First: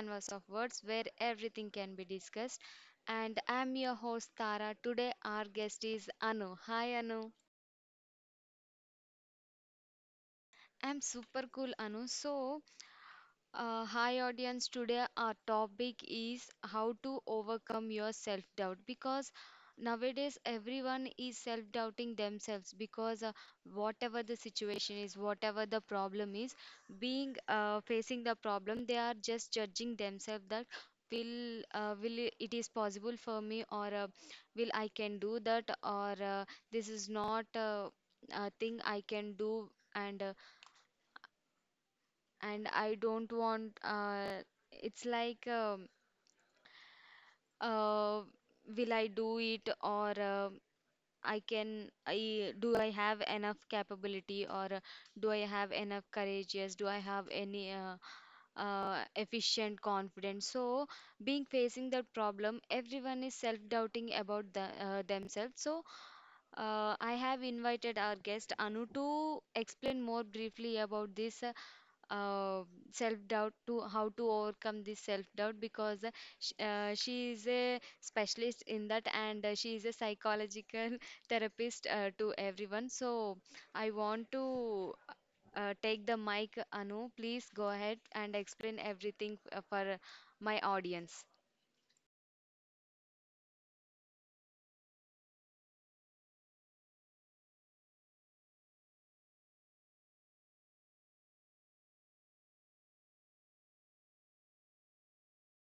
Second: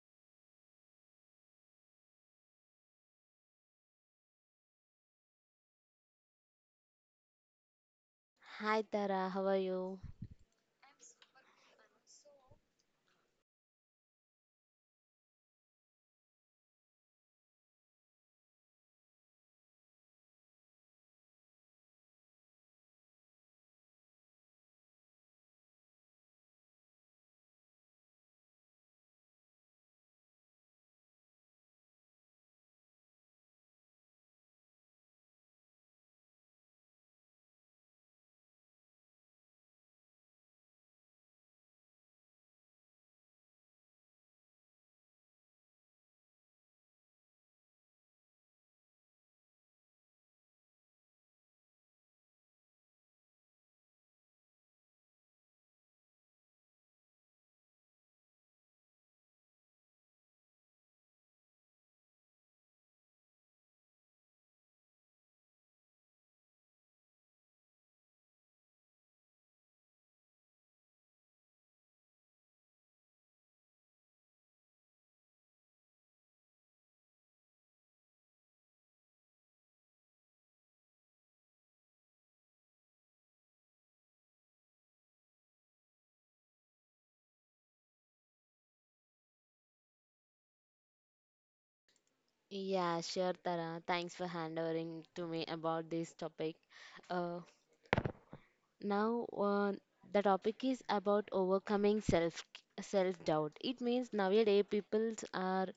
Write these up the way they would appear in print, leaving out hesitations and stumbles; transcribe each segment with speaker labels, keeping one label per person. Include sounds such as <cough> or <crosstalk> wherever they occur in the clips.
Speaker 1: Canvas of Words, where everything can be discussed. And I'm your host, Tara. Today, our guest is Anu. Hi, Anu.
Speaker 2: Hi Tara, how are you?
Speaker 1: I'm super cool, Anu. Hi audience, today our topic is how to overcome your self-doubt because nowadays everyone is self-doubting themselves because whatever the situation is, whatever the problem is, being facing the problem, they are just judging themselves that it is possible for me or will I can do that or this is not a thing I can do and and I don't want, it's like uh, will I do it or I can I do I have enough capability or do I have enough courage, yes, do I have any efficient confidence? So being facing that problem, everyone is self doubting about themselves. So I have invited our guest Anu to explain more briefly about this uh, self doubt, to how to overcome this self doubt because sh she is a specialist in that, and she is a psychological <laughs> therapist to everyone. So I want to take the mic, Anu. Please go ahead and explain everything for my audience.
Speaker 2: Yeah, sure Tara. Thanks for handovering to me about this topic. Uh, Now, the topic is about overcoming self doubt. It means nowadays people are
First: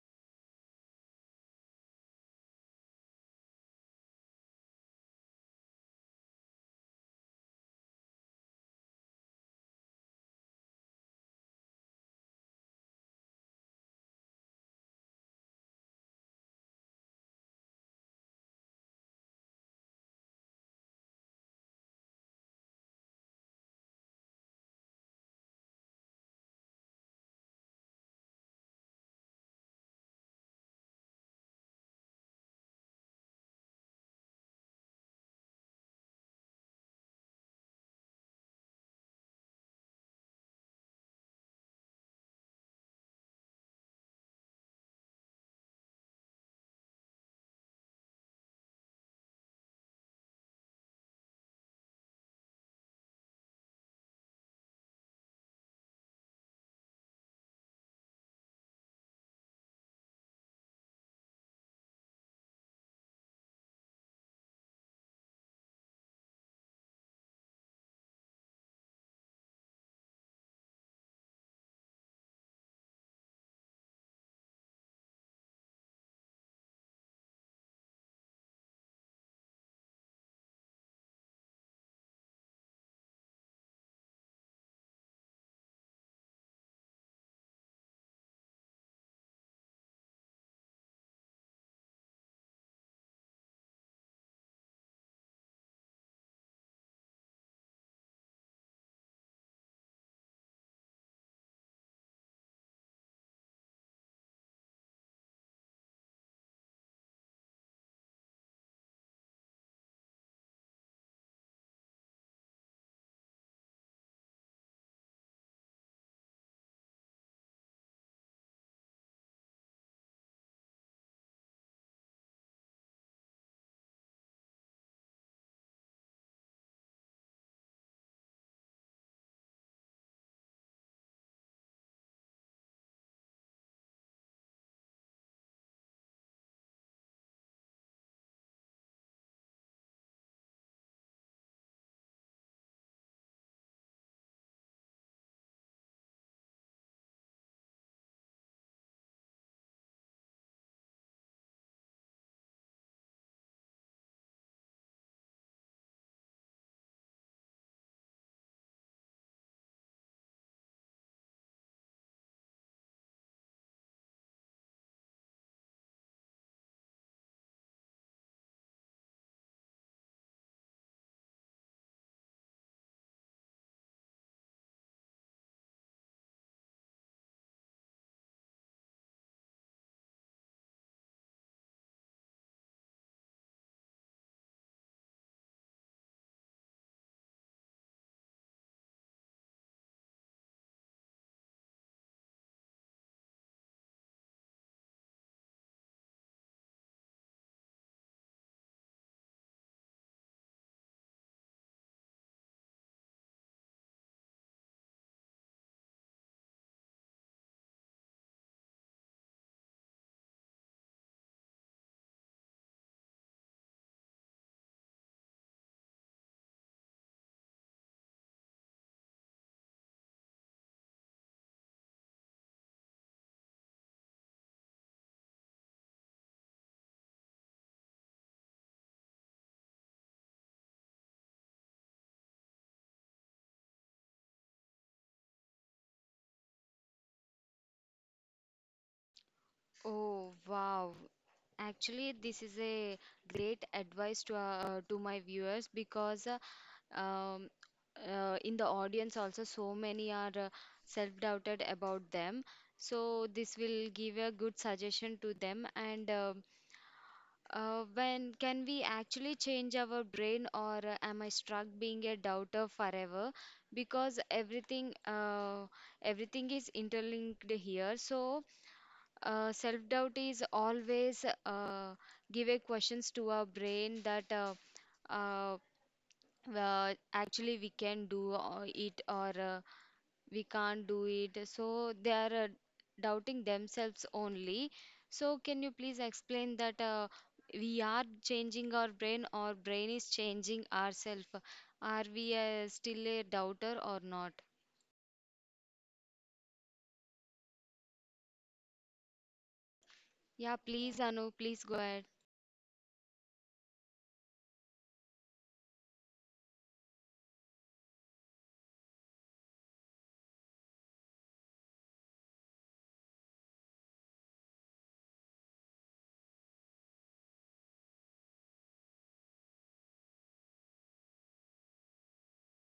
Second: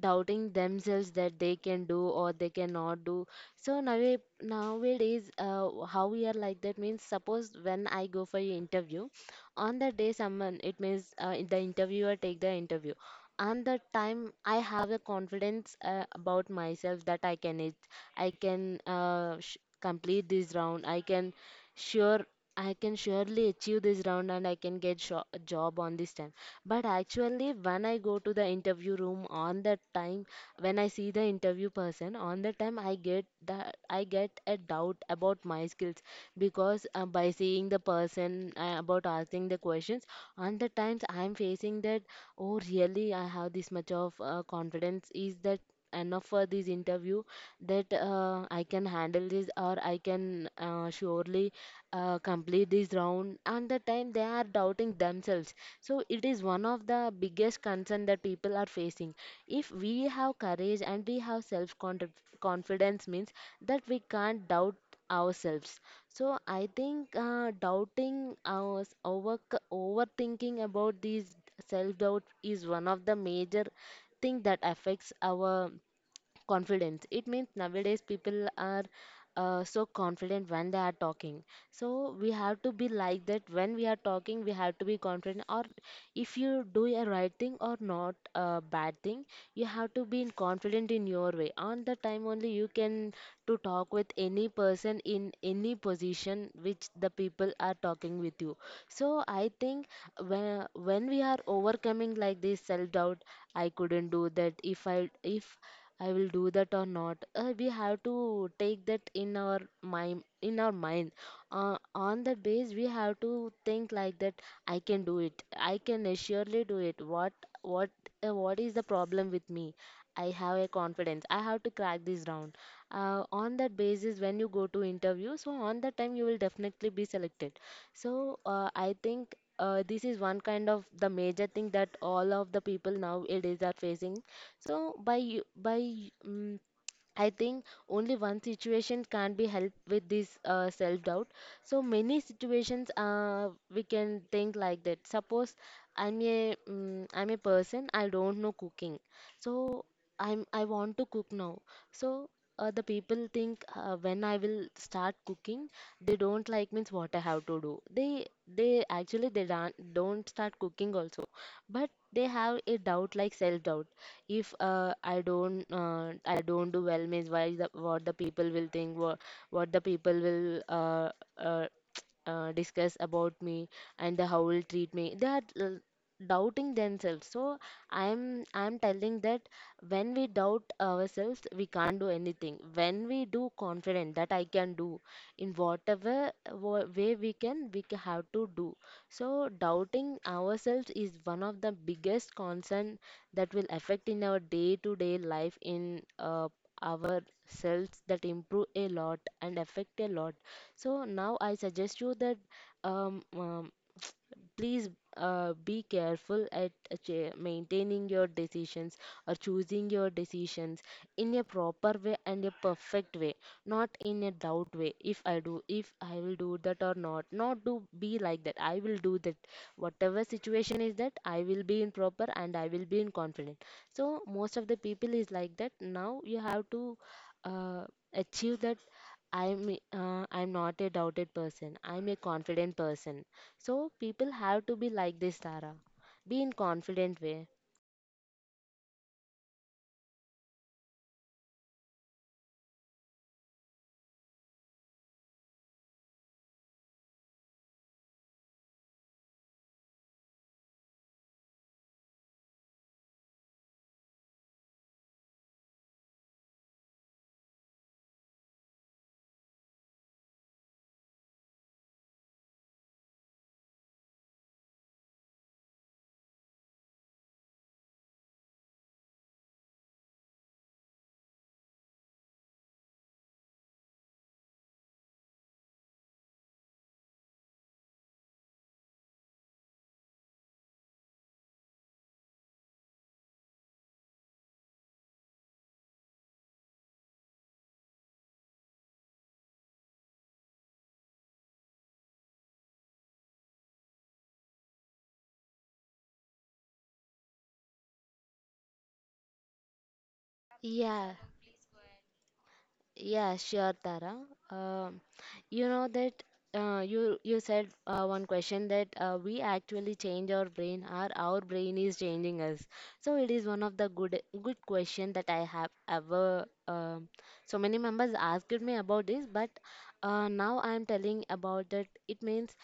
Speaker 2: doubting themselves that they can do or they cannot do. So nowadays, how we are like that means suppose when I go for an interview, on that day someone, it means the interviewer take the interview. On that time I have a confidence about myself that I can it, I can sh complete this round. Sure I can surely achieve this round and I can get a job on this time. But actually, when I go to the interview room on that time, when I see the interview person on that time, I get that I get a doubt about my skills because by seeing the person, about asking the questions, on the times I am facing that, oh really, I have this much of confidence, is that enough for this interview, that I can handle this, or I can surely complete this round? And the time they are doubting themselves, so it is one of the biggest concern that people are facing. If we have courage and we have self confidence means that we can't doubt ourselves. So I think doubting our overthinking about these self doubt is one of the major thing that affects our confidence. It means nowadays people are so confident when they are talking, so we have to be like that. When we are talking we have to be confident, or if you do a right thing or not a bad thing, you have to be in confident in your way. On the time only you can to talk with any person in any position which the people are talking with you. So I think, when we are overcoming like this self doubt, I couldn't do that, if I will do that or not, we have to take that in our mind. On that base we have to think like that: I can do it, I can surely do it. What what is the problem with me? I have a confidence, I have to crack this round. On that basis when you go to interview, so on that time you will definitely be selected. So I think this is one kind of the major thing that all of the people nowadays are facing. So by u- by um, I think only one situation can be helped with this self doubt. So many situations, we can think like that. Suppose I'm a person, I don't know cooking. So I want to cook now. So the people think, when I will start cooking, they don't like, means what I have to do. They actually they don't start cooking also, but they have a doubt, like self doubt, if I don't do well, means why the, what, the people will think, what the people will uh, <tsk> discuss about me, and the how will treat me. They are doubting themselves, so I'm telling that when we doubt ourselves we can't do anything. When we do confident that I can do, in whatever way we can we ca- have to do. So, doubting ourselves is one of the biggest concern that will affect in our day to day life, in our selves, that improve a lot and affect a lot. So, now I suggest you that, um, um, please be careful at maintaining your decisions, or choosing your decisions in a proper way and a perfect way, not in a doubt way. If i do if I will do that or not, not do, be like that: I will do that, whatever situation is that, I will be in proper and I will be in confident. So most of the people is like that. Now you have to uh, achieve that. I'm not a doubted person, I'm a confident person. So people have to be like this, Tara. Be in confident way.
Speaker 1: Oh, wow. Actually, this is a great advice to my viewers because um, in the audience also so many are self-doubted about them, so this will give a good suggestion to them. And when can we actually change our brain, or am I stuck being a doubter forever? Because everything is interlinked here, so self-doubt is always give a questions to our brain that uh, actually we can do it or we can't do it, so they are doubting themselves only. So can you please explain that we are changing our brain or brain is changing ourself? Are we still a doubter or not? Yeah, please,
Speaker 2: Yeah,
Speaker 1: Anu, please go ahead.
Speaker 2: yeah, sure, Tara. Um, you know that, you said, one question that, we actually change our brain or our brain is changing us. So it is one of the good question that I have ever, so many members asked me about this, but now I am telling about that. It means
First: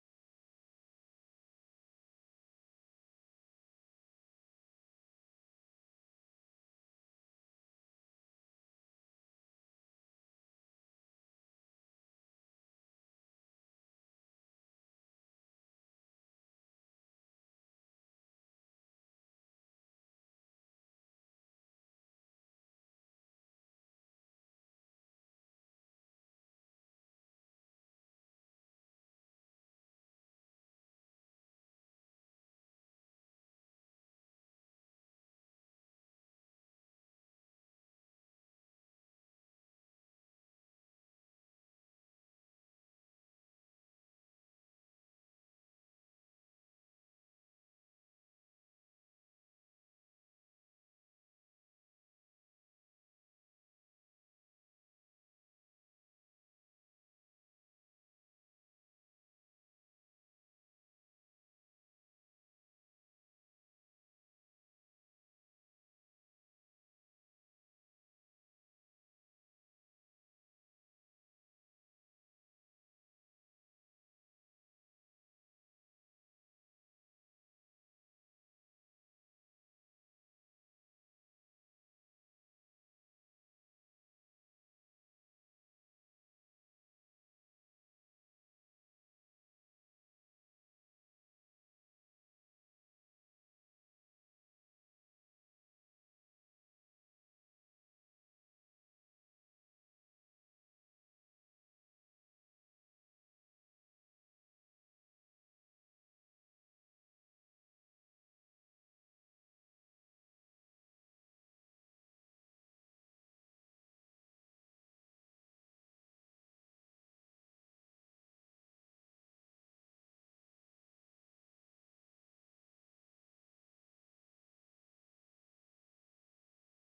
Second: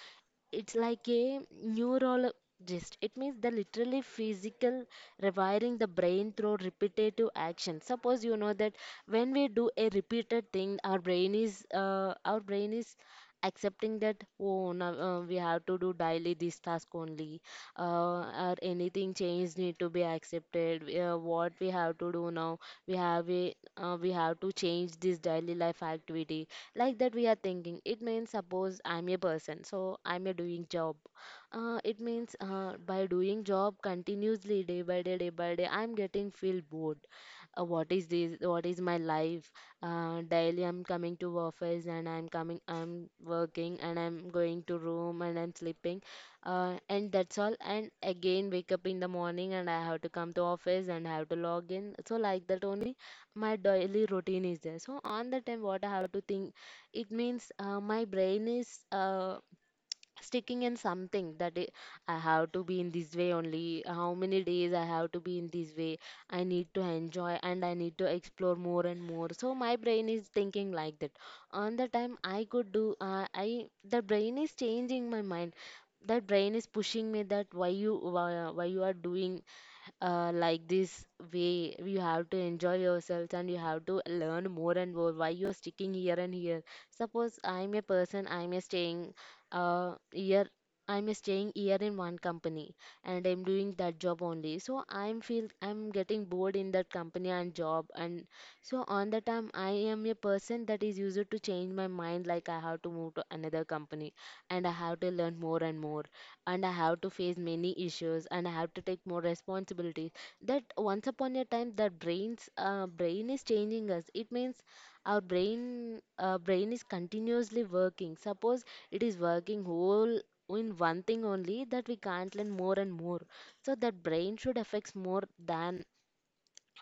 Speaker 2: it's like a neurologist. It means the literally physical rewiring the brain through repetitive action. Suppose you know that, when we do a repeated thing, our brain is accepting that, oh now we have to do daily this task only, uh, or anything change need to be accepted. What we have to do now, we have to change this daily life activity. Like that we are thinking. It means suppose I'm a person, so I'm a doing job. It means by doing job continuously, day by day day by day, I'm getting feel bored. What is this, what is my life? Daily I'm coming to office, and I'm working, and I'm going to room and I'm sleeping, and that's all, and again wake up in the morning and I have to come to office and I have to log in. So like that only, my daily routine is there. So on the time, what I have to think, it means my brain is sticking in something that I have to be in this way only. How many days I have to be in this way? I need to enjoy and I need to explore more and more. So my brain is thinking like that. On the time I could do I the brain is changing my mind. That brain is pushing me that, why you are doing like this way. You have to enjoy yourselves and you have to learn more and more. Why you're sticking here and here? Suppose I'm a person, uh, year I'm staying year in one company and I'm doing that job only. So I'm getting bored in that company and job. And so on the time I am a person that is used to change my mind, like I have to move to another company, and I have to learn more and more, and I have to face many issues, and I have to take more responsibilities. That once upon a time, that brain is changing us. It means our brain brain is continuously working. Suppose it is working whole in one thing only, that we can't learn more and more, so that brain should affects more than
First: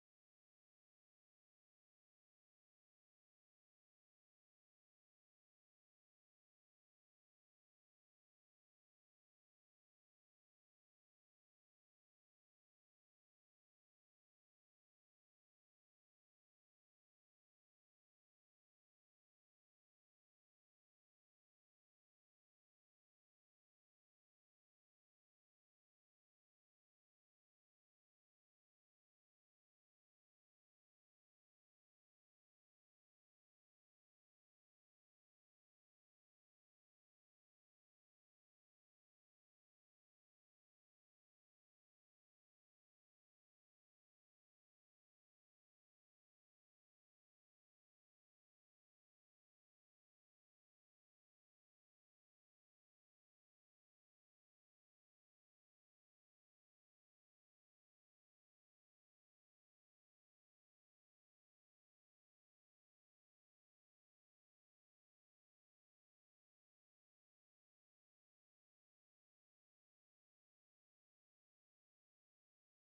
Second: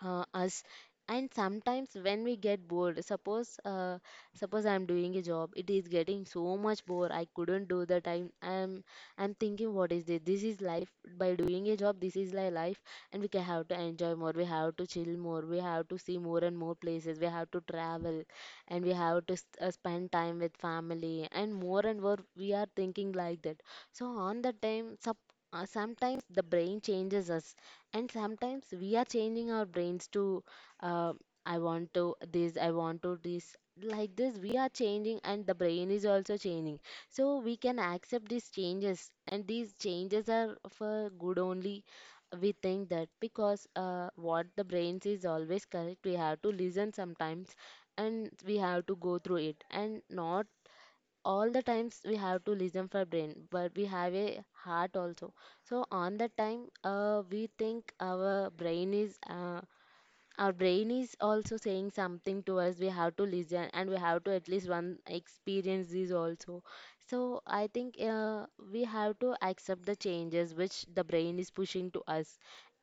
Speaker 2: us. And sometimes when we get bored, suppose I'm doing a job, it is getting so much bored, I couldn't do. The time I'm thinking, what is this, this is life? By doing a job, this is my life. And we can have to enjoy more, we have to chill more, we have to see more and more places, we have to travel, and we have to spend time with family, and more we are thinking like that. So on the time, sub sometimes the brain changes us, and sometimes we are changing our brains to, uh, I want to this, I want to this. Like this, we are changing and the brain is also changing. So we can accept these changes, and these changes are for good only. We think that, because what the brains is always correct, we have to listen sometimes, and we have to go through it, and not all the times we have to listen for brain, but we have a heart also. So on that time we think our brain is also saying something to us. We have to listen, and we have to at least one experience this also. So I think, we have to accept the changes which the brain is pushing to us,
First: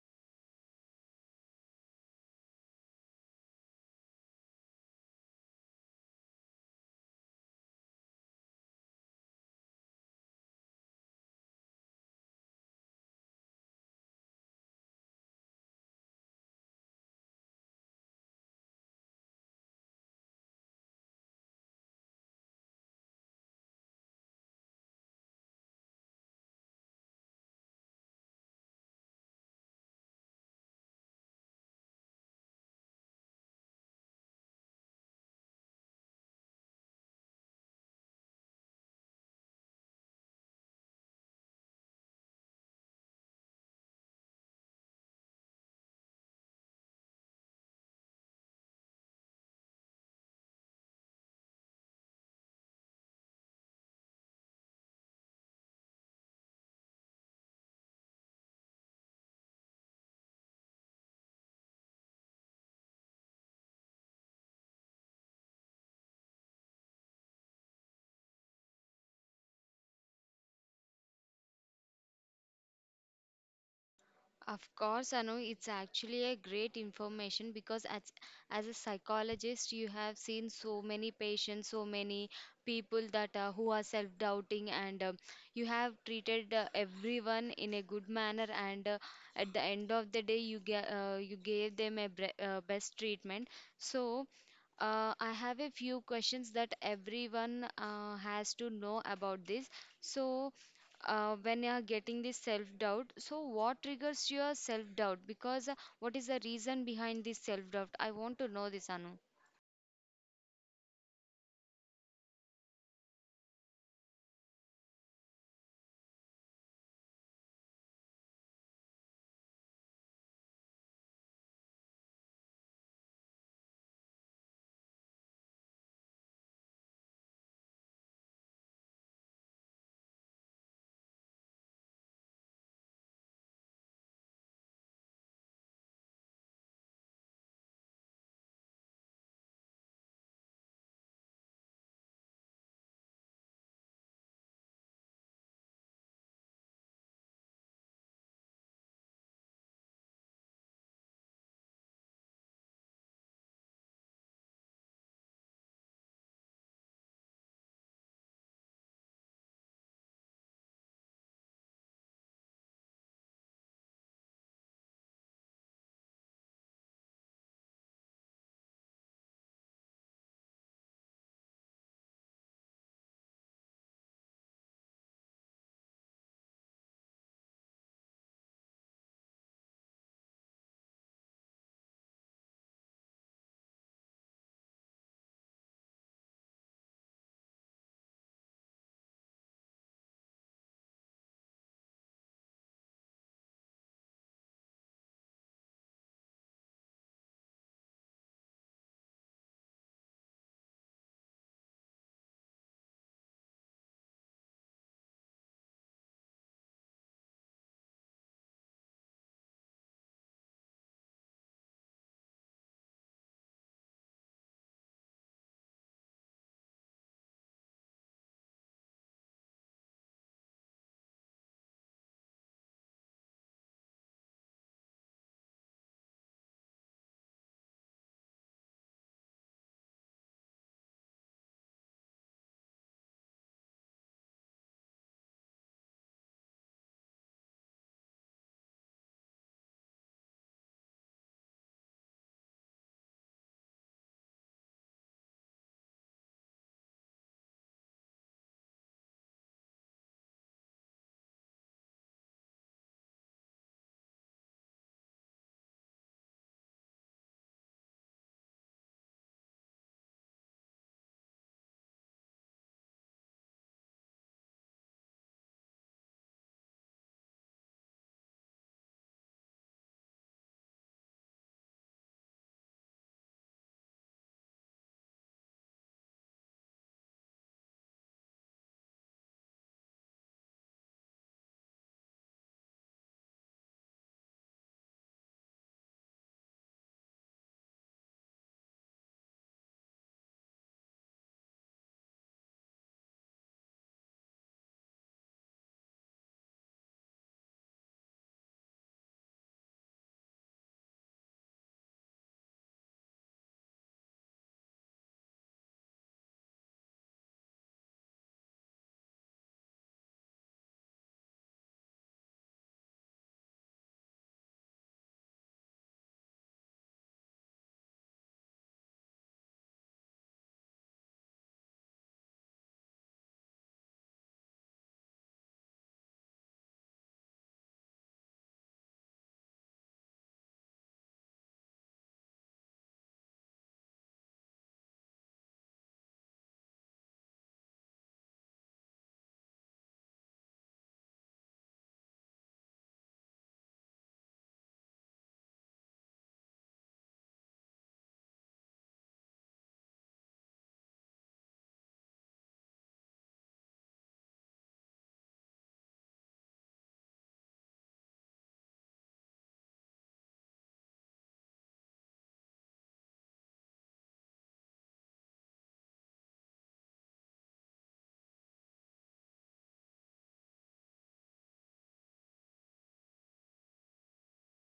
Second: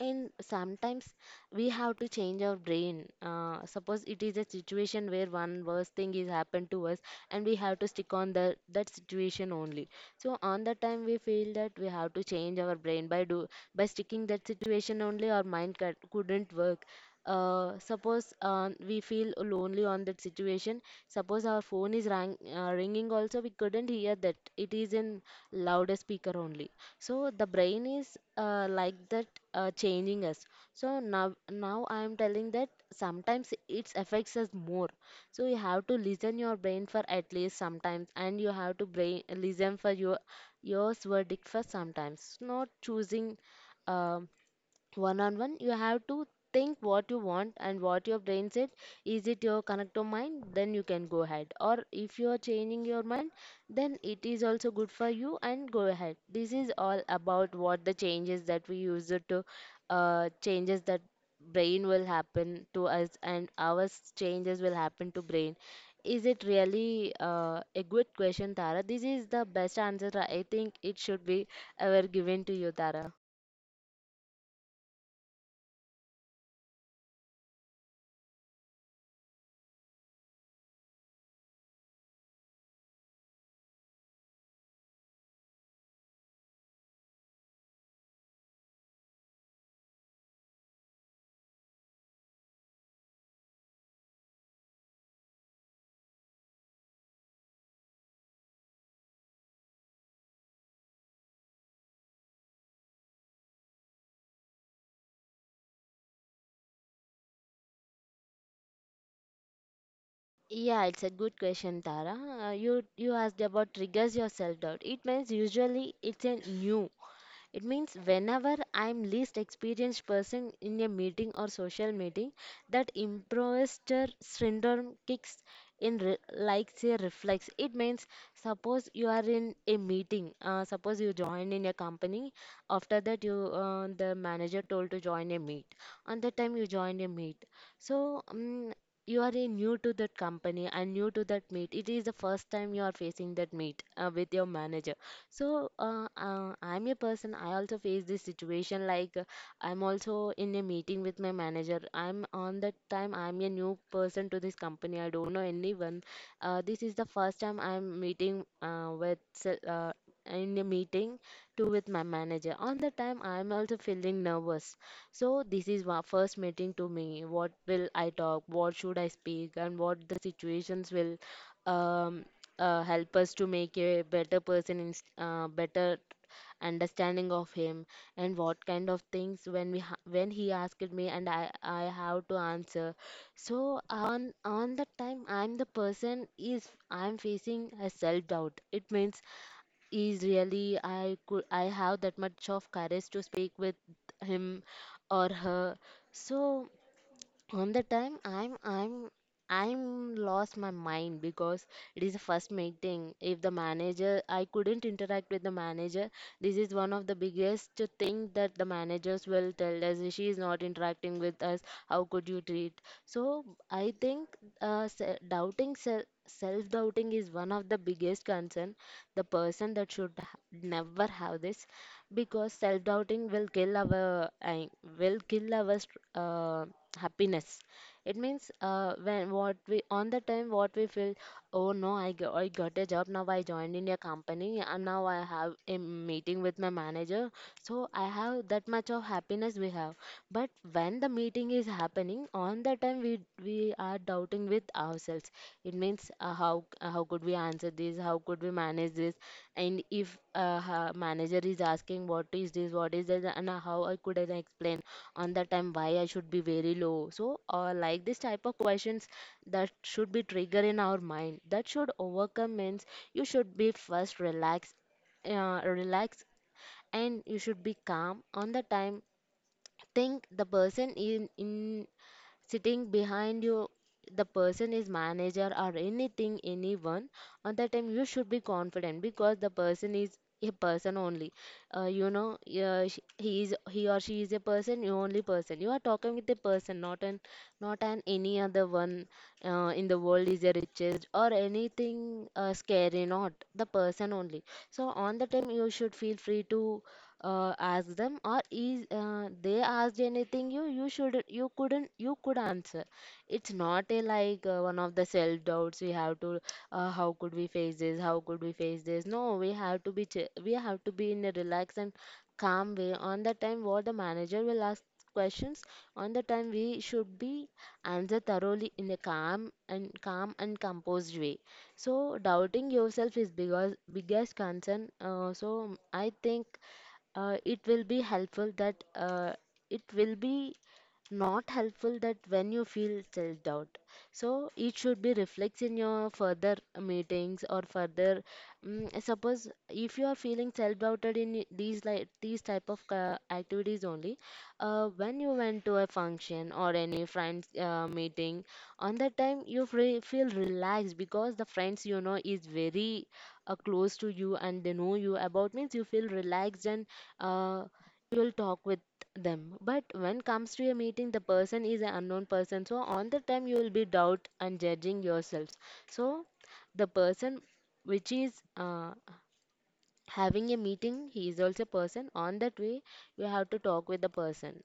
Speaker 2: and sometimes we have to change our brain. Suppose it is a situation where one worse thing is happened to us, and we have to stick on the that situation only. So on that time we feel that we have to change our brain, by do by sticking that situation only, our mind couldn't work. Suppose we feel lonely on that situation. Suppose our phone is ringing also, we couldn't hear that, it is in louder speaker only. So the brain is like that, changing us, so Now I am telling that sometimes it affects us more. So you have to listen your brain for at least sometimes, and you have to brain listen for your yours verdict for sometimes not choosing. um One on one, you have to think what you want and what your brain said. Is it your connector mind? Then you can go ahead, or if you are changing your mind, then it is also good for you and go ahead. This is all about what the changes that we use it to, changes that brain will happen to us and our changes will happen to brain. Is it really a good question, Tara? This is the best answer, I think, it should be ever given to you, Tara.
Speaker 1: Of course, Anu, it's actually a great information because as a psychologist, you have seen so many patients, so many people that who are self-doubting, and you have treated everyone in a good manner. And at the end of the day, you gave them a bre best treatment. So. I have a few questions that everyone has to know about this. So, when you are getting this self doubt, so what triggers your self doubt? Because what is the reason behind this self doubt? I want to know this, Anu.
Speaker 2: Yeah, it's a good question, Tara. You asked about triggers your self doubt. It means usually it means whenever I'm least experienced person in a meeting or social meeting, that imposter syndrome kicks in like say reflex. It means suppose you are in a meeting, suppose you join in a company. After that, you the manager told to join a meet. On that time, you join a meet. So you are a new to that company and new to that meet. It is the first time you are facing that meet with your manager. So I'm a person. I also face this situation. Like I'm also in a meeting with my manager. I'm on that time. I'm a new person to this company. I don't know anyone. This is the first time I'm meeting with uh, in a meeting to with my manager. On the time, I'm also feeling nervous. So this is my first meeting to me. What will I talk? What should I speak? And what the situations will um help us to make a better person in better understanding of him, and what kind of things when we when he asked me, and I have to answer. So on that time, I'm the person is I'm facing a self doubt. It means is really I could I have that much of courage to speak with him or her. So on the time, I'm I'm lost my mind, because it is the first meeting if the manager I couldn't interact with the manager. This is one of the biggest thing that the managers will tell us, she is not interacting with us. How could you treat? So I think doubting self-doubting is one of the biggest concern. The person that never have this, because self-doubting will kill our happiness. It means when what we on the time what we feel. Oh no, I got, I got a job. Now I joined in a company, and now I have a meeting with my manager. So I have that much of happiness we have. But when the meeting is happening on the time, we are doubting with ourselves. It means how could we answer this? How could we manage this? And if manager is asking, what is this? What is this? And how I could I explain? On the time, why I should be very low? So like this type of questions that should be trigger in our mind that should overcome means. You should be first relax, relax, and you should be calm on the time. Think the person in sitting behind you. The person is manager or anything, anyone. On that time, you should be confident, because the person is a person only. You know, he is he or she is a person. You only person you are talking with a person, not an, not an any other one. In the world is the richest or anything scary, not the person only. So on the time, you should feel free to ask them, or is they asked anything, you should you couldn't you could answer. It's not a like one of the self doubts we have to how could we face this? How could we face this? No, we have to be we have to be in a relaxed and calm way on the time what the manager will ask questions. On the time, we should be answer thoroughly in a calm and calm and composed way. So doubting yourself is because biggest concern. So I think it will be helpful that it will be not helpful that when you feel self doubt, so it should be reflects in your further meetings or further. Suppose if you are feeling self doubted in these like these type of activities only. When you went to a function or any friends meeting, on that time, you feel relaxed, because the friends you know is very close to you, and they know you about means you feel relaxed and uh, you will talk with them. But when comes to a meeting, the person is an unknown person. So on the time, you will be doubt and judging yourselves. So the person which is having a meeting, he is also a person. On that way, you have to talk with the person.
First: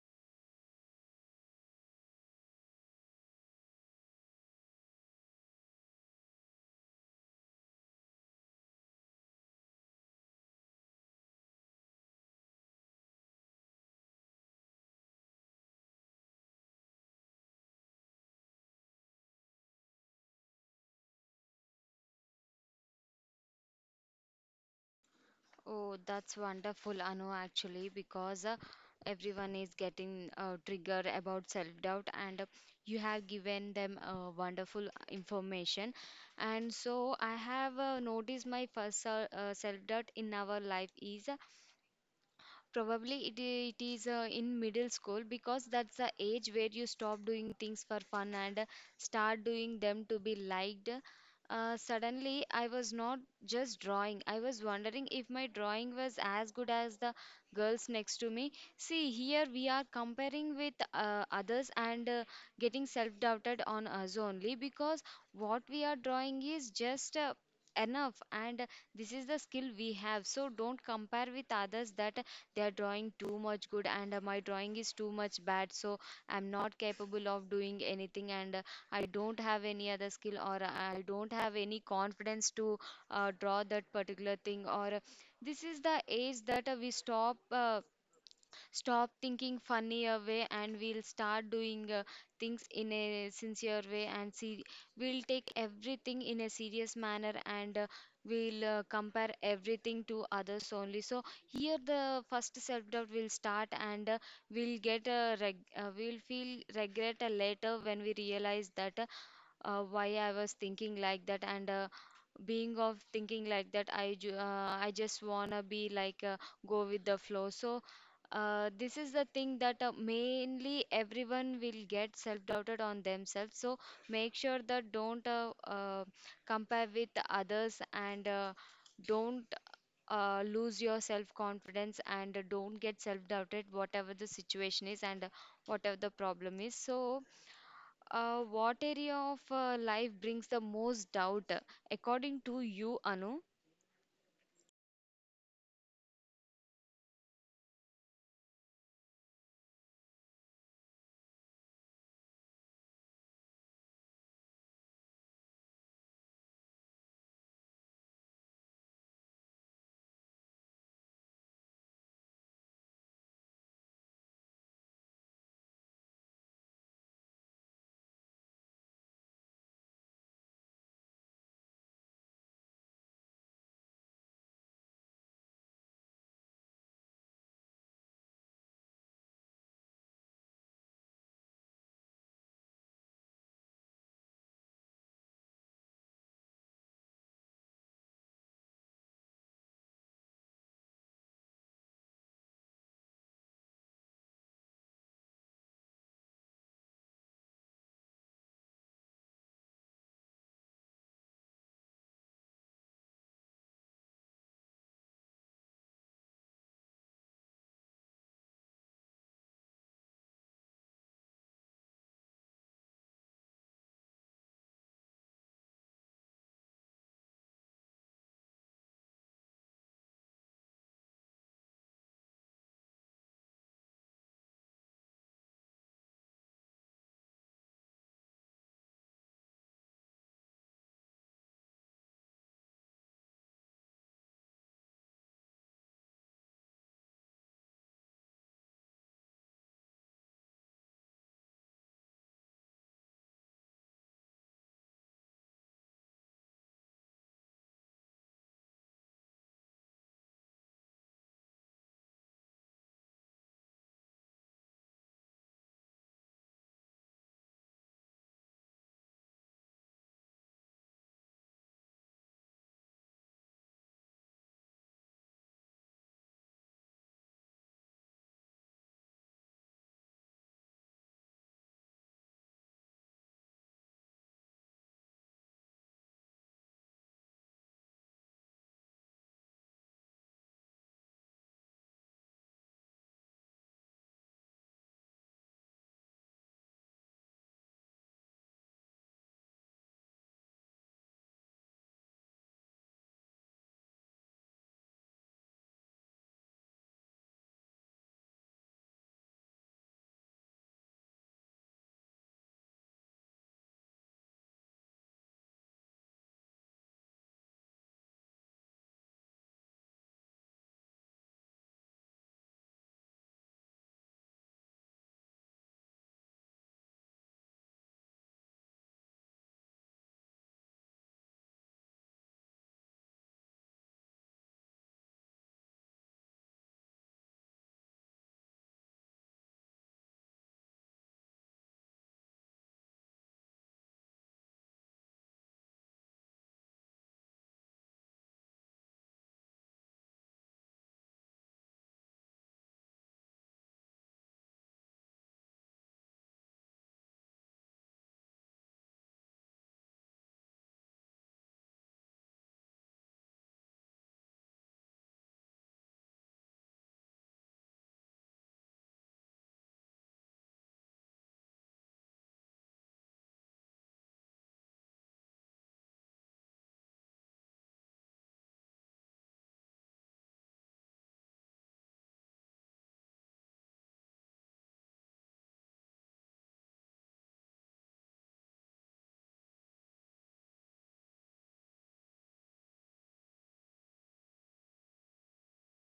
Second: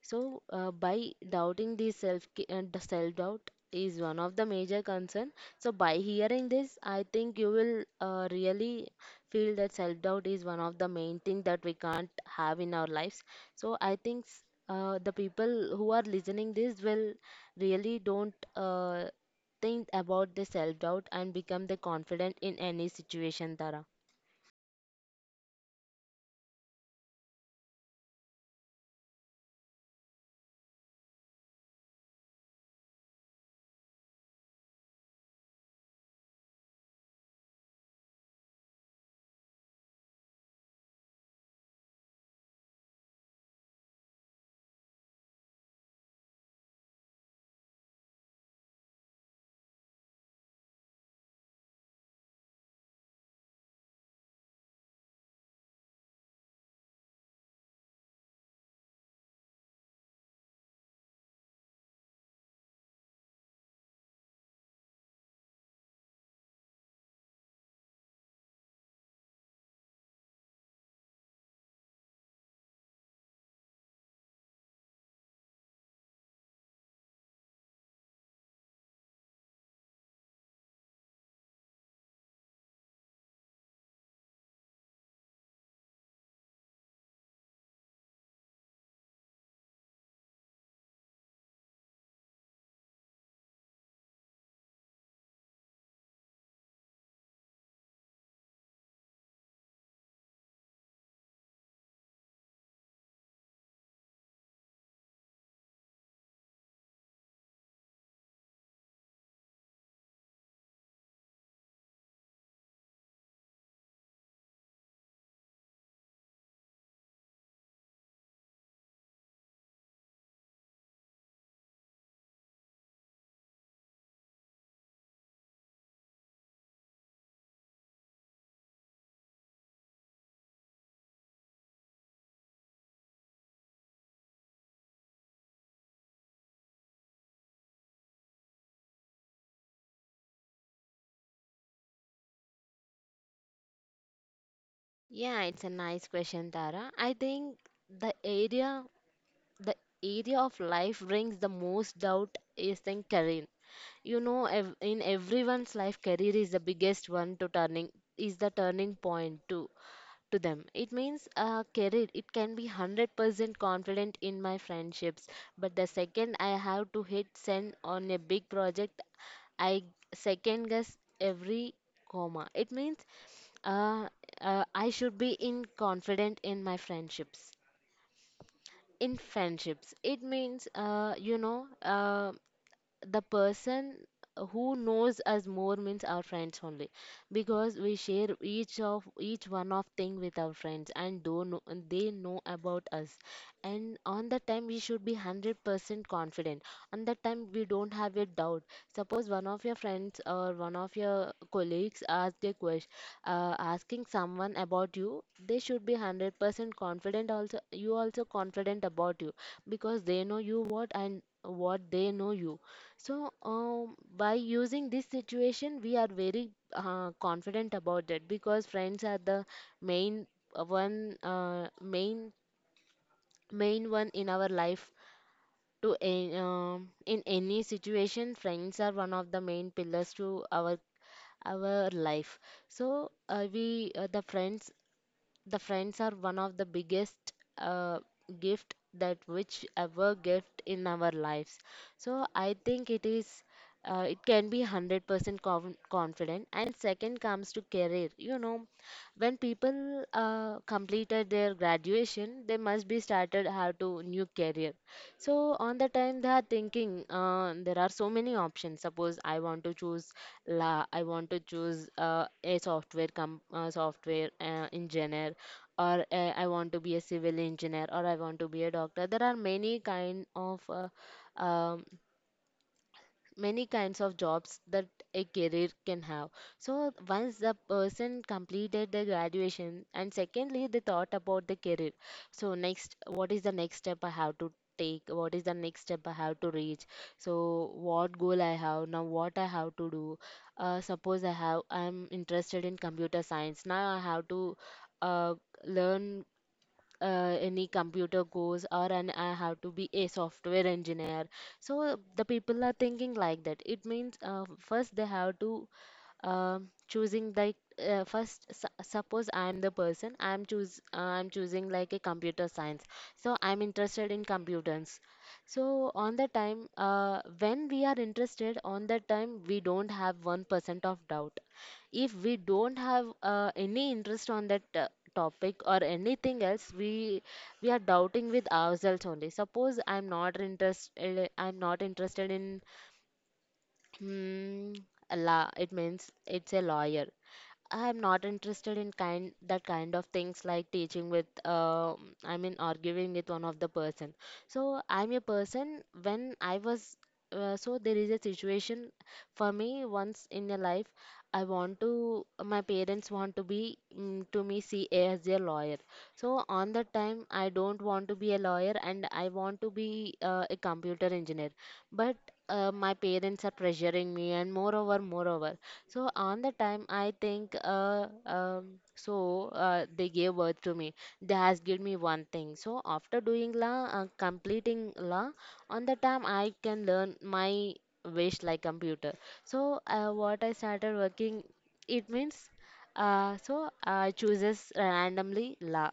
Speaker 2: So, by doubting the self, and the self doubt is one of the major concern. So, by hearing this, I think you will really feel that self doubt is one of the main thing that we can't have in our lives. So, I think the people who are listening this will really don't think about the self doubt and become the confident in any situation, Tara.
Speaker 1: Oh, that's wonderful, Anu, actually, because everyone is getting triggered about self-doubt, and you have given them wonderful information. And so, I have noticed my first self-doubt in our life is, probably it is in middle school, because that's the age where you stop doing things for fun and start doing them to be liked. Suddenly, I was not just drawing. I was wondering if my drawing was as good as the girls next to me. See, here we are comparing with others and getting self-doubted on us only, because what we are drawing is just enough, and this is the skill we have, so don't compare with others that they are drawing too much good, and my drawing is too much bad, so I'm not capable of doing anything, and I don't have any other skill or I don't have any confidence to draw that particular thing, or this is the age that we stop thinking funny way, and we'll start doing things in a sincere way, and see, we'll take everything in a serious manner, and we'll compare everything to others only. So here the first self doubt will start, and we'll get a we'll feel regret later, when we realize that why I was thinking like that, and being of thinking like that, I I just wanna be like, go with the flow. So this is the thing that mainly everyone will get self-doubted on themselves, so make sure that don't compare with others, and don't lose your self-confidence, and don't get self-doubted, whatever the situation is, and whatever the problem is. So what area of life brings the most doubt, according to you, Anu?
Speaker 2: Yeah, it's a nice question, Tara. I think the area the area of life brings the most doubt is in career. You know, in everyone's life, career is the biggest one to turning is the turning point to them. It means career. It can be 100% confident in my friendships, but the second I have to hit send on a big project, I second guess every comma. It means uh, I should be in confident in my friendships, in friendships. It means you know, the person who knows us more means our friends only, because we share each of each one of thing with our friends and don't know, and they know about us, and on that time we should be 100% confident. On that time, we don't have a doubt. Suppose one of your friends or one of your colleagues ask a question, asking someone about you, they should be 100% confident, also you also confident about you, because they know you what and what they know you. So, by using this situation, we are very confident about it, because friends are the main uh, one, uh, main main one in our life. In any situation, friends are one of the main pillars to our life. So, we the friends are one of the biggest uh, gift that which ever gift in our lives. So I think it is it can be 100% confident, and second comes to career. You know, when people completed their graduation, they must be started how to new career. So on the time, they are thinking there are so many options. Suppose I want to choose la I want to choose a software software engineer, or I want to be a civil engineer, or I want to be a doctor. There are many kind of um, many kinds of jobs that a career can have. So once the person completed the graduation, and secondly they thought about the career. So next, what is the next step I have to take? What is the next step I have to reach? So what goal I have now? What I have to do? Suppose I have I'm interested in computer science. Now I have to uh, learn any computer course or an I have to be a software engineer. So the people are thinking like that. It means first they have to uh, choosing like first suppose I am the person I am choose I am choosing like a computer science. So I am interested in computers. So on the time, when we are interested on the time, we don't have 1% of doubt. If we don't have any interest on that topic or anything else, we are doubting with ourselves only. Suppose I'm not interested, I'm not interested in hmm, a la, it means it's a lawyer. I am not interested in kind that kind of things like teaching with I mean arguing with one of the person. So I'm a person when I was so there is a situation for me once in a life. I want to my parents want to be mm, to me see as a lawyer. So on that time I don't want to be a lawyer, and I want to be a computer engineer. But my parents are pressuring me and moreover, so on the time, I think they gave birth to me. They has given me one thing. So after doing la, completing la, on the time I can learn my wish like computer. So what I started working, it means so I chooses randomly la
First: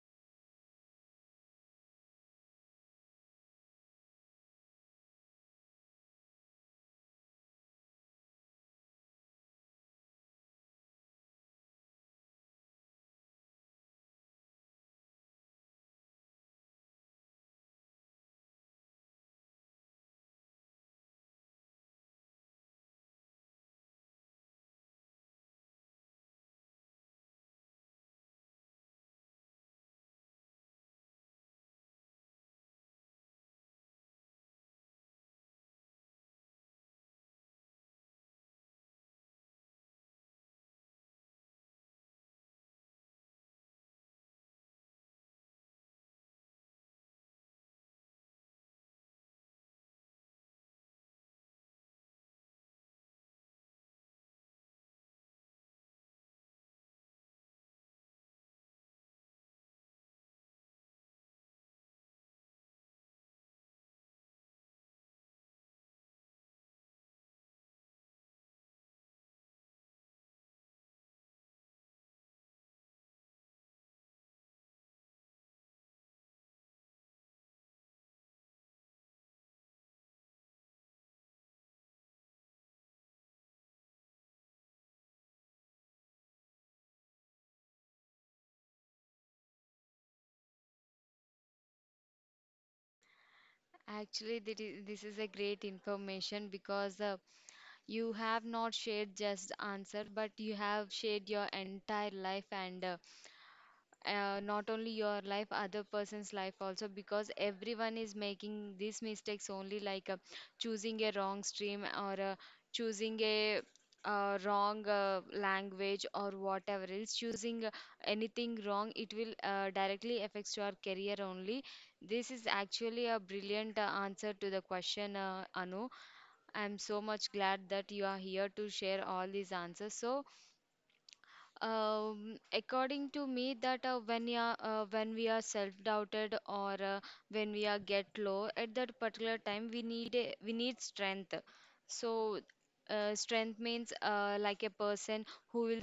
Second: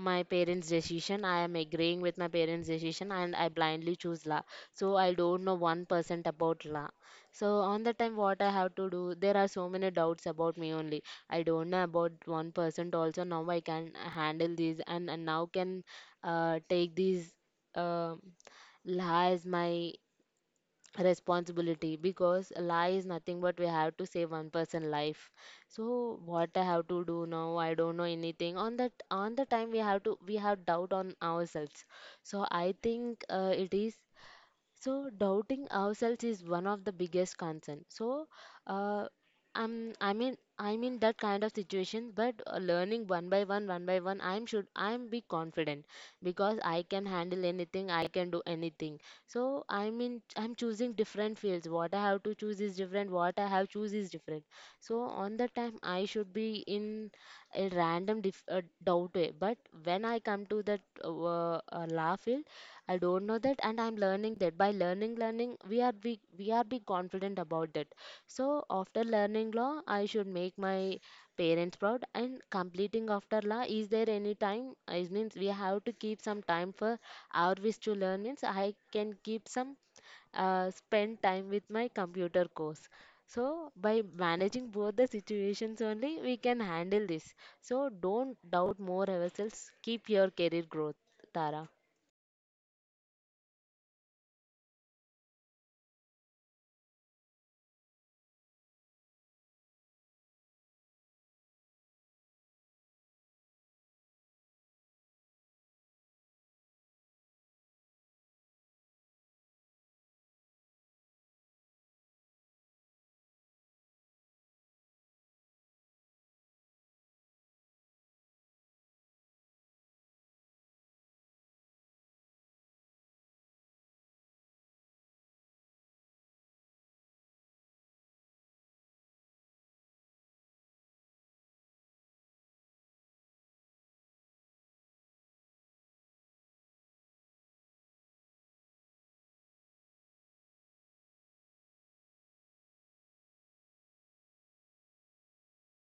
Speaker 2: my parents' decision. I am agreeing with my parents' decision, and I blindly choose law. So I don't know 1% about law. So on that time, what I have to do? There are so many doubts about me only. I don't know about 1% also. Now I can handle these, and now can take these um law as my responsibility, because a lie is nothing but we have to save one person life. So what I have to do now? I don't know anything on that. On the time we have to, we have doubt on ourselves. So I think it is, so doubting ourselves is one of the biggest concern. So uh, I'm I mean, I'm in that kind of situation, but learning one by one, I'm be confident, because I can handle anything, I can do anything. So I'm choosing different fields. What I have to choose is different. What I have choose is different. So on the time I should be in a random doubt way. But when I come to that law field, I don't know that, and I'm learning that. By learning, learning, we are be confident about that. So after learning law, I should make my parents proud. And completing after law, is there any time? It means we have to keep some time for our wish to learn. Means I can keep some spend time with my computer course. So by managing both the situations only, we can handle this. So don't doubt more ourselves. Keep your career growth, Tara.
Speaker 1: Actually, that is, this is a great information because you have not shared just answer, but you have shared your entire life, and not only your life, other person's life also, because everyone is making these mistakes only, like choosing a wrong stream or choosing a wrong language, or whatever else, choosing anything wrong, it will directly affects your career only. This is actually a brilliant answer to the question, Anu. I'm so much glad that you are here to share all these answers. So according to me, that when we are self-doubted or when we are get low at that particular time, we need strength. So, strength means like a person who will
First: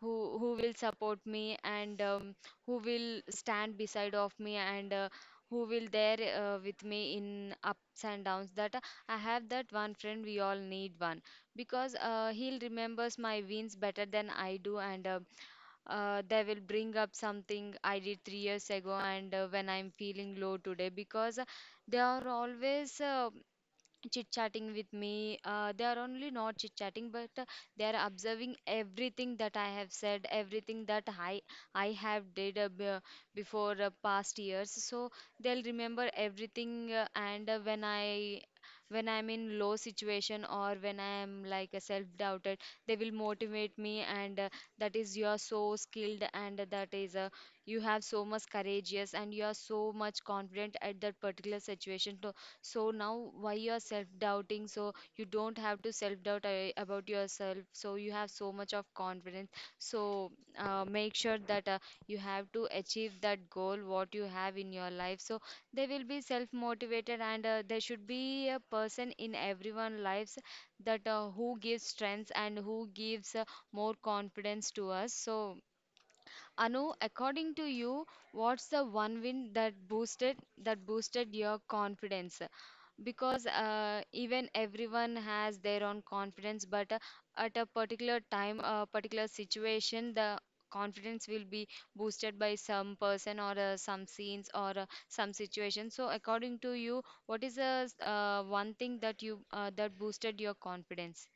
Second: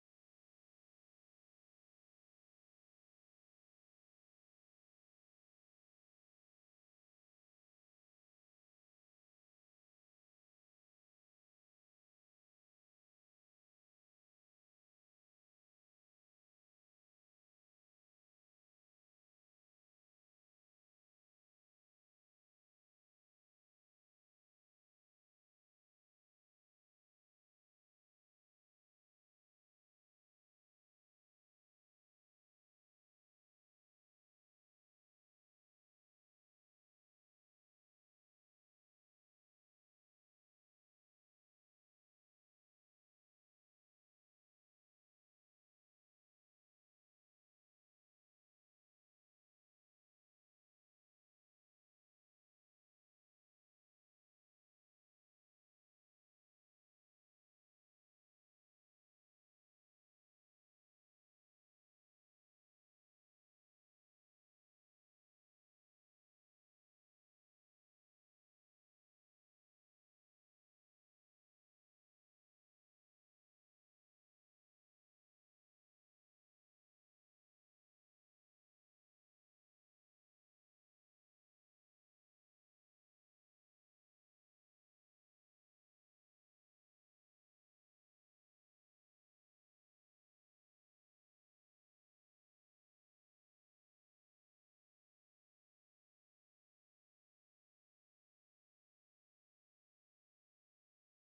Speaker 1: who will support me, and who will stand beside of me, and who will there with me in ups and downs. That I have that one friend. We all need one, because he'll remembers my wins better than I do, and they will bring up something I did 3 years ago, and when I'm feeling low today, because they are always chit chatting with me. They are only not chit chatting, but they are observing everything that I have said, everything that I have before past years. So they'll remember everything. And when I when I'm in low situation, or when I'm like a self-doubted, they will motivate me, and that is you are so skilled, and that is you have so much courageous, and you are so much confident at that particular situation. So so now why you are self doubting? So you don't have to self doubt about yourself, so you have so much of confidence. So make sure that you have to achieve that goal what you have in your life. So they will be self motivated, and there should be a person in everyone lives that who gives strength and who gives more confidence to us. So Anu, according to you, what's the one win that boosted your confidence? Because even everyone has their own confidence, but at a particular time, a particular situation, the confidence will be boosted by some person or some scenes or some situation. So, according to you, what is the one thing that you that boosted your confidence?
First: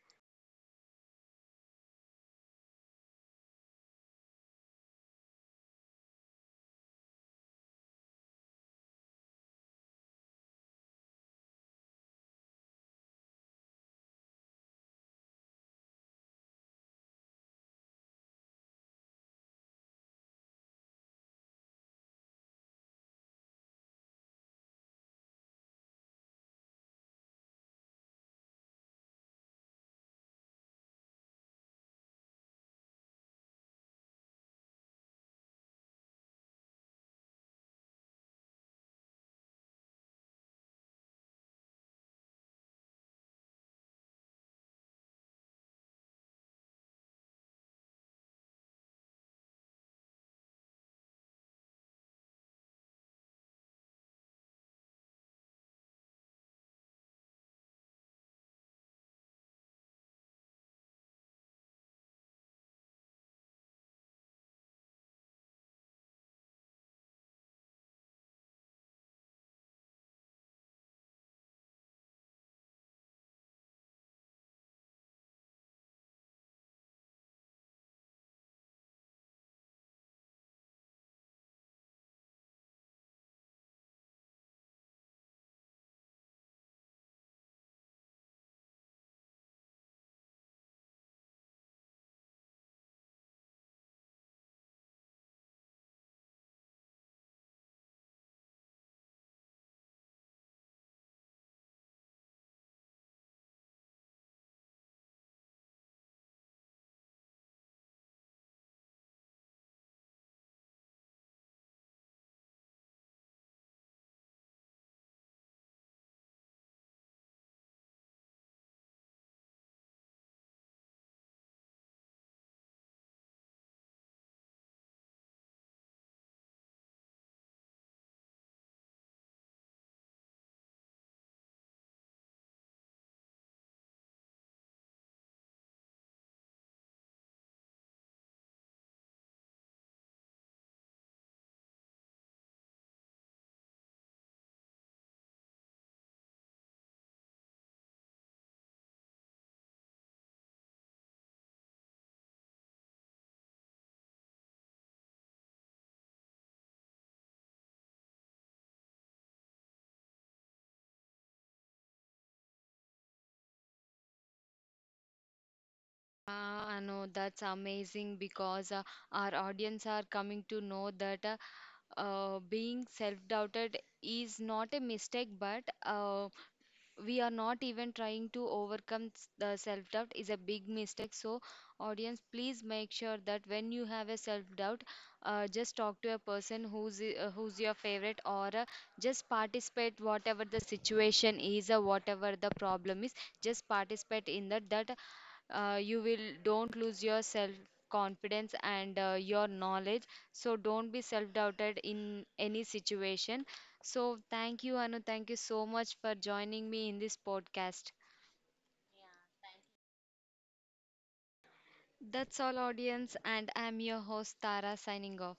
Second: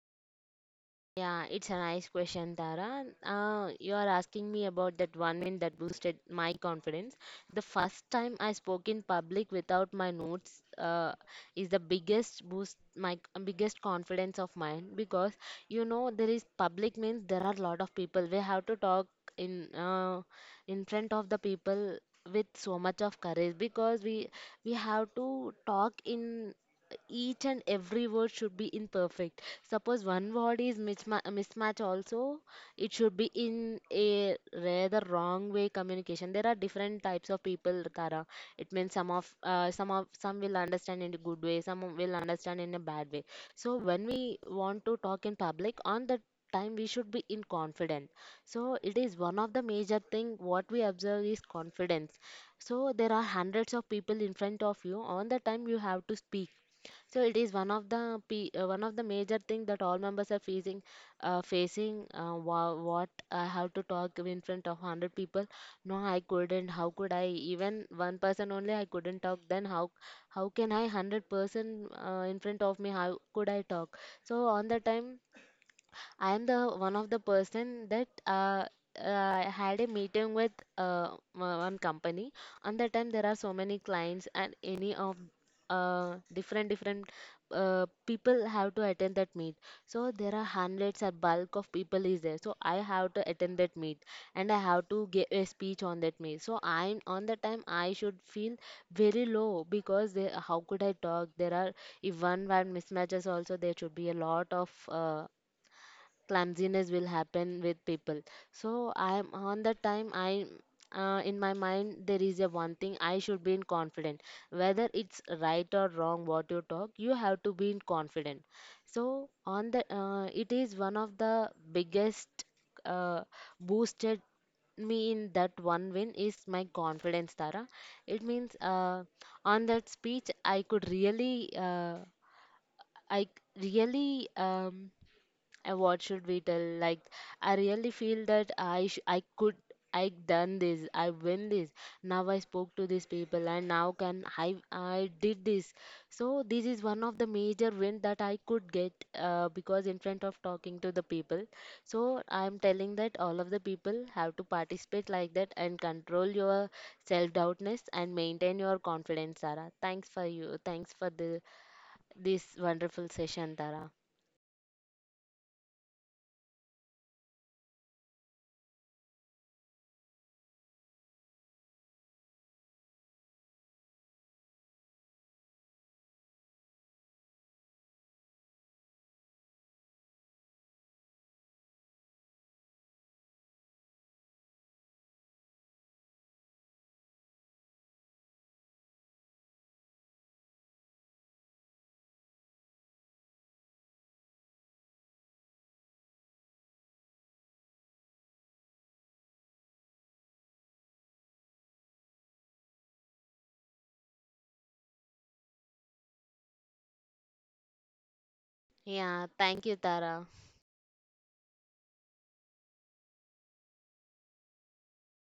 Speaker 2: Yeah, it's a nice question, Tara. You are asking me about that one win that boosted my confidence. The first time I spoke in public without my notes is the biggest boost, my biggest confidence of mine, because you know there is public means there are a lot of people. We have to talk in uh, in front of the people with so much of courage, because we have to talk in each and every word should be in perfect. Suppose one word is mismatch also, it should be in a rather wrong way communication. There are different types of people, Tara. It means some will understand in a good way, some will understand in a bad way. So when we want to talk in public, on the time we should be in confident. So it is one of the major thing what we observe is confidence. So there are hundreds of people in front of you. On the time you have to speak, so it is one of the one of the major thing that all members are facing. Facing what I have to talk in front of 100 people. No, I couldn't. How could I? Even one person only, I couldn't talk. Then how can I 100 person in front of me? How could I talk? So on the time I am the one of the person that had a meeting with uh, one company. On that time, there are so many clients and any of different different people have to attend that meet. So there are hundreds or bulk of people is there. So I have to attend that meet, and I have to give a speech on that meet. So I'm on the time I should feel very low because they, how could I talk? There are, if one one mismatches also, there should be a lot of clumsiness will happen with people. So I'm on the time I in my mind there is a one thing, I should be in confident. Whether it's right or wrong, what you talk, you have to be in confident. So on the it is one of the biggest uh, boosted me in that one win is my confidence, Tara. It means on that speech I could really I c- really um, and what should we tell like, I really feel that I could, I done this, I win this. Now I spoke to these people, and now can I did this. So this is one of the major win that I could get, because in front of talking to the people. So I'm telling that all of the people have to participate like that and control your self doubtness and maintain your confidence, Tara. Thanks for the this wonderful session, Tara.
Speaker 1: I know that's amazing because our audience are coming to know that being self-doubted is not a mistake, but we are not even trying to overcome the self-doubt is a big mistake. So, audience, please make sure that when you have a self-doubt, just talk to a person who's your favorite, or just participate whatever the situation is or whatever the problem is. Just participate in that that you will don't lose your self confidence, and your knowledge. So don't be self doubted in any situation. So thank you, Anu, thank you so much for joining me in this podcast.
Speaker 2: Yeah, thank you, Tara.
Speaker 1: That's all, audience, and I'm your host Tara signing off.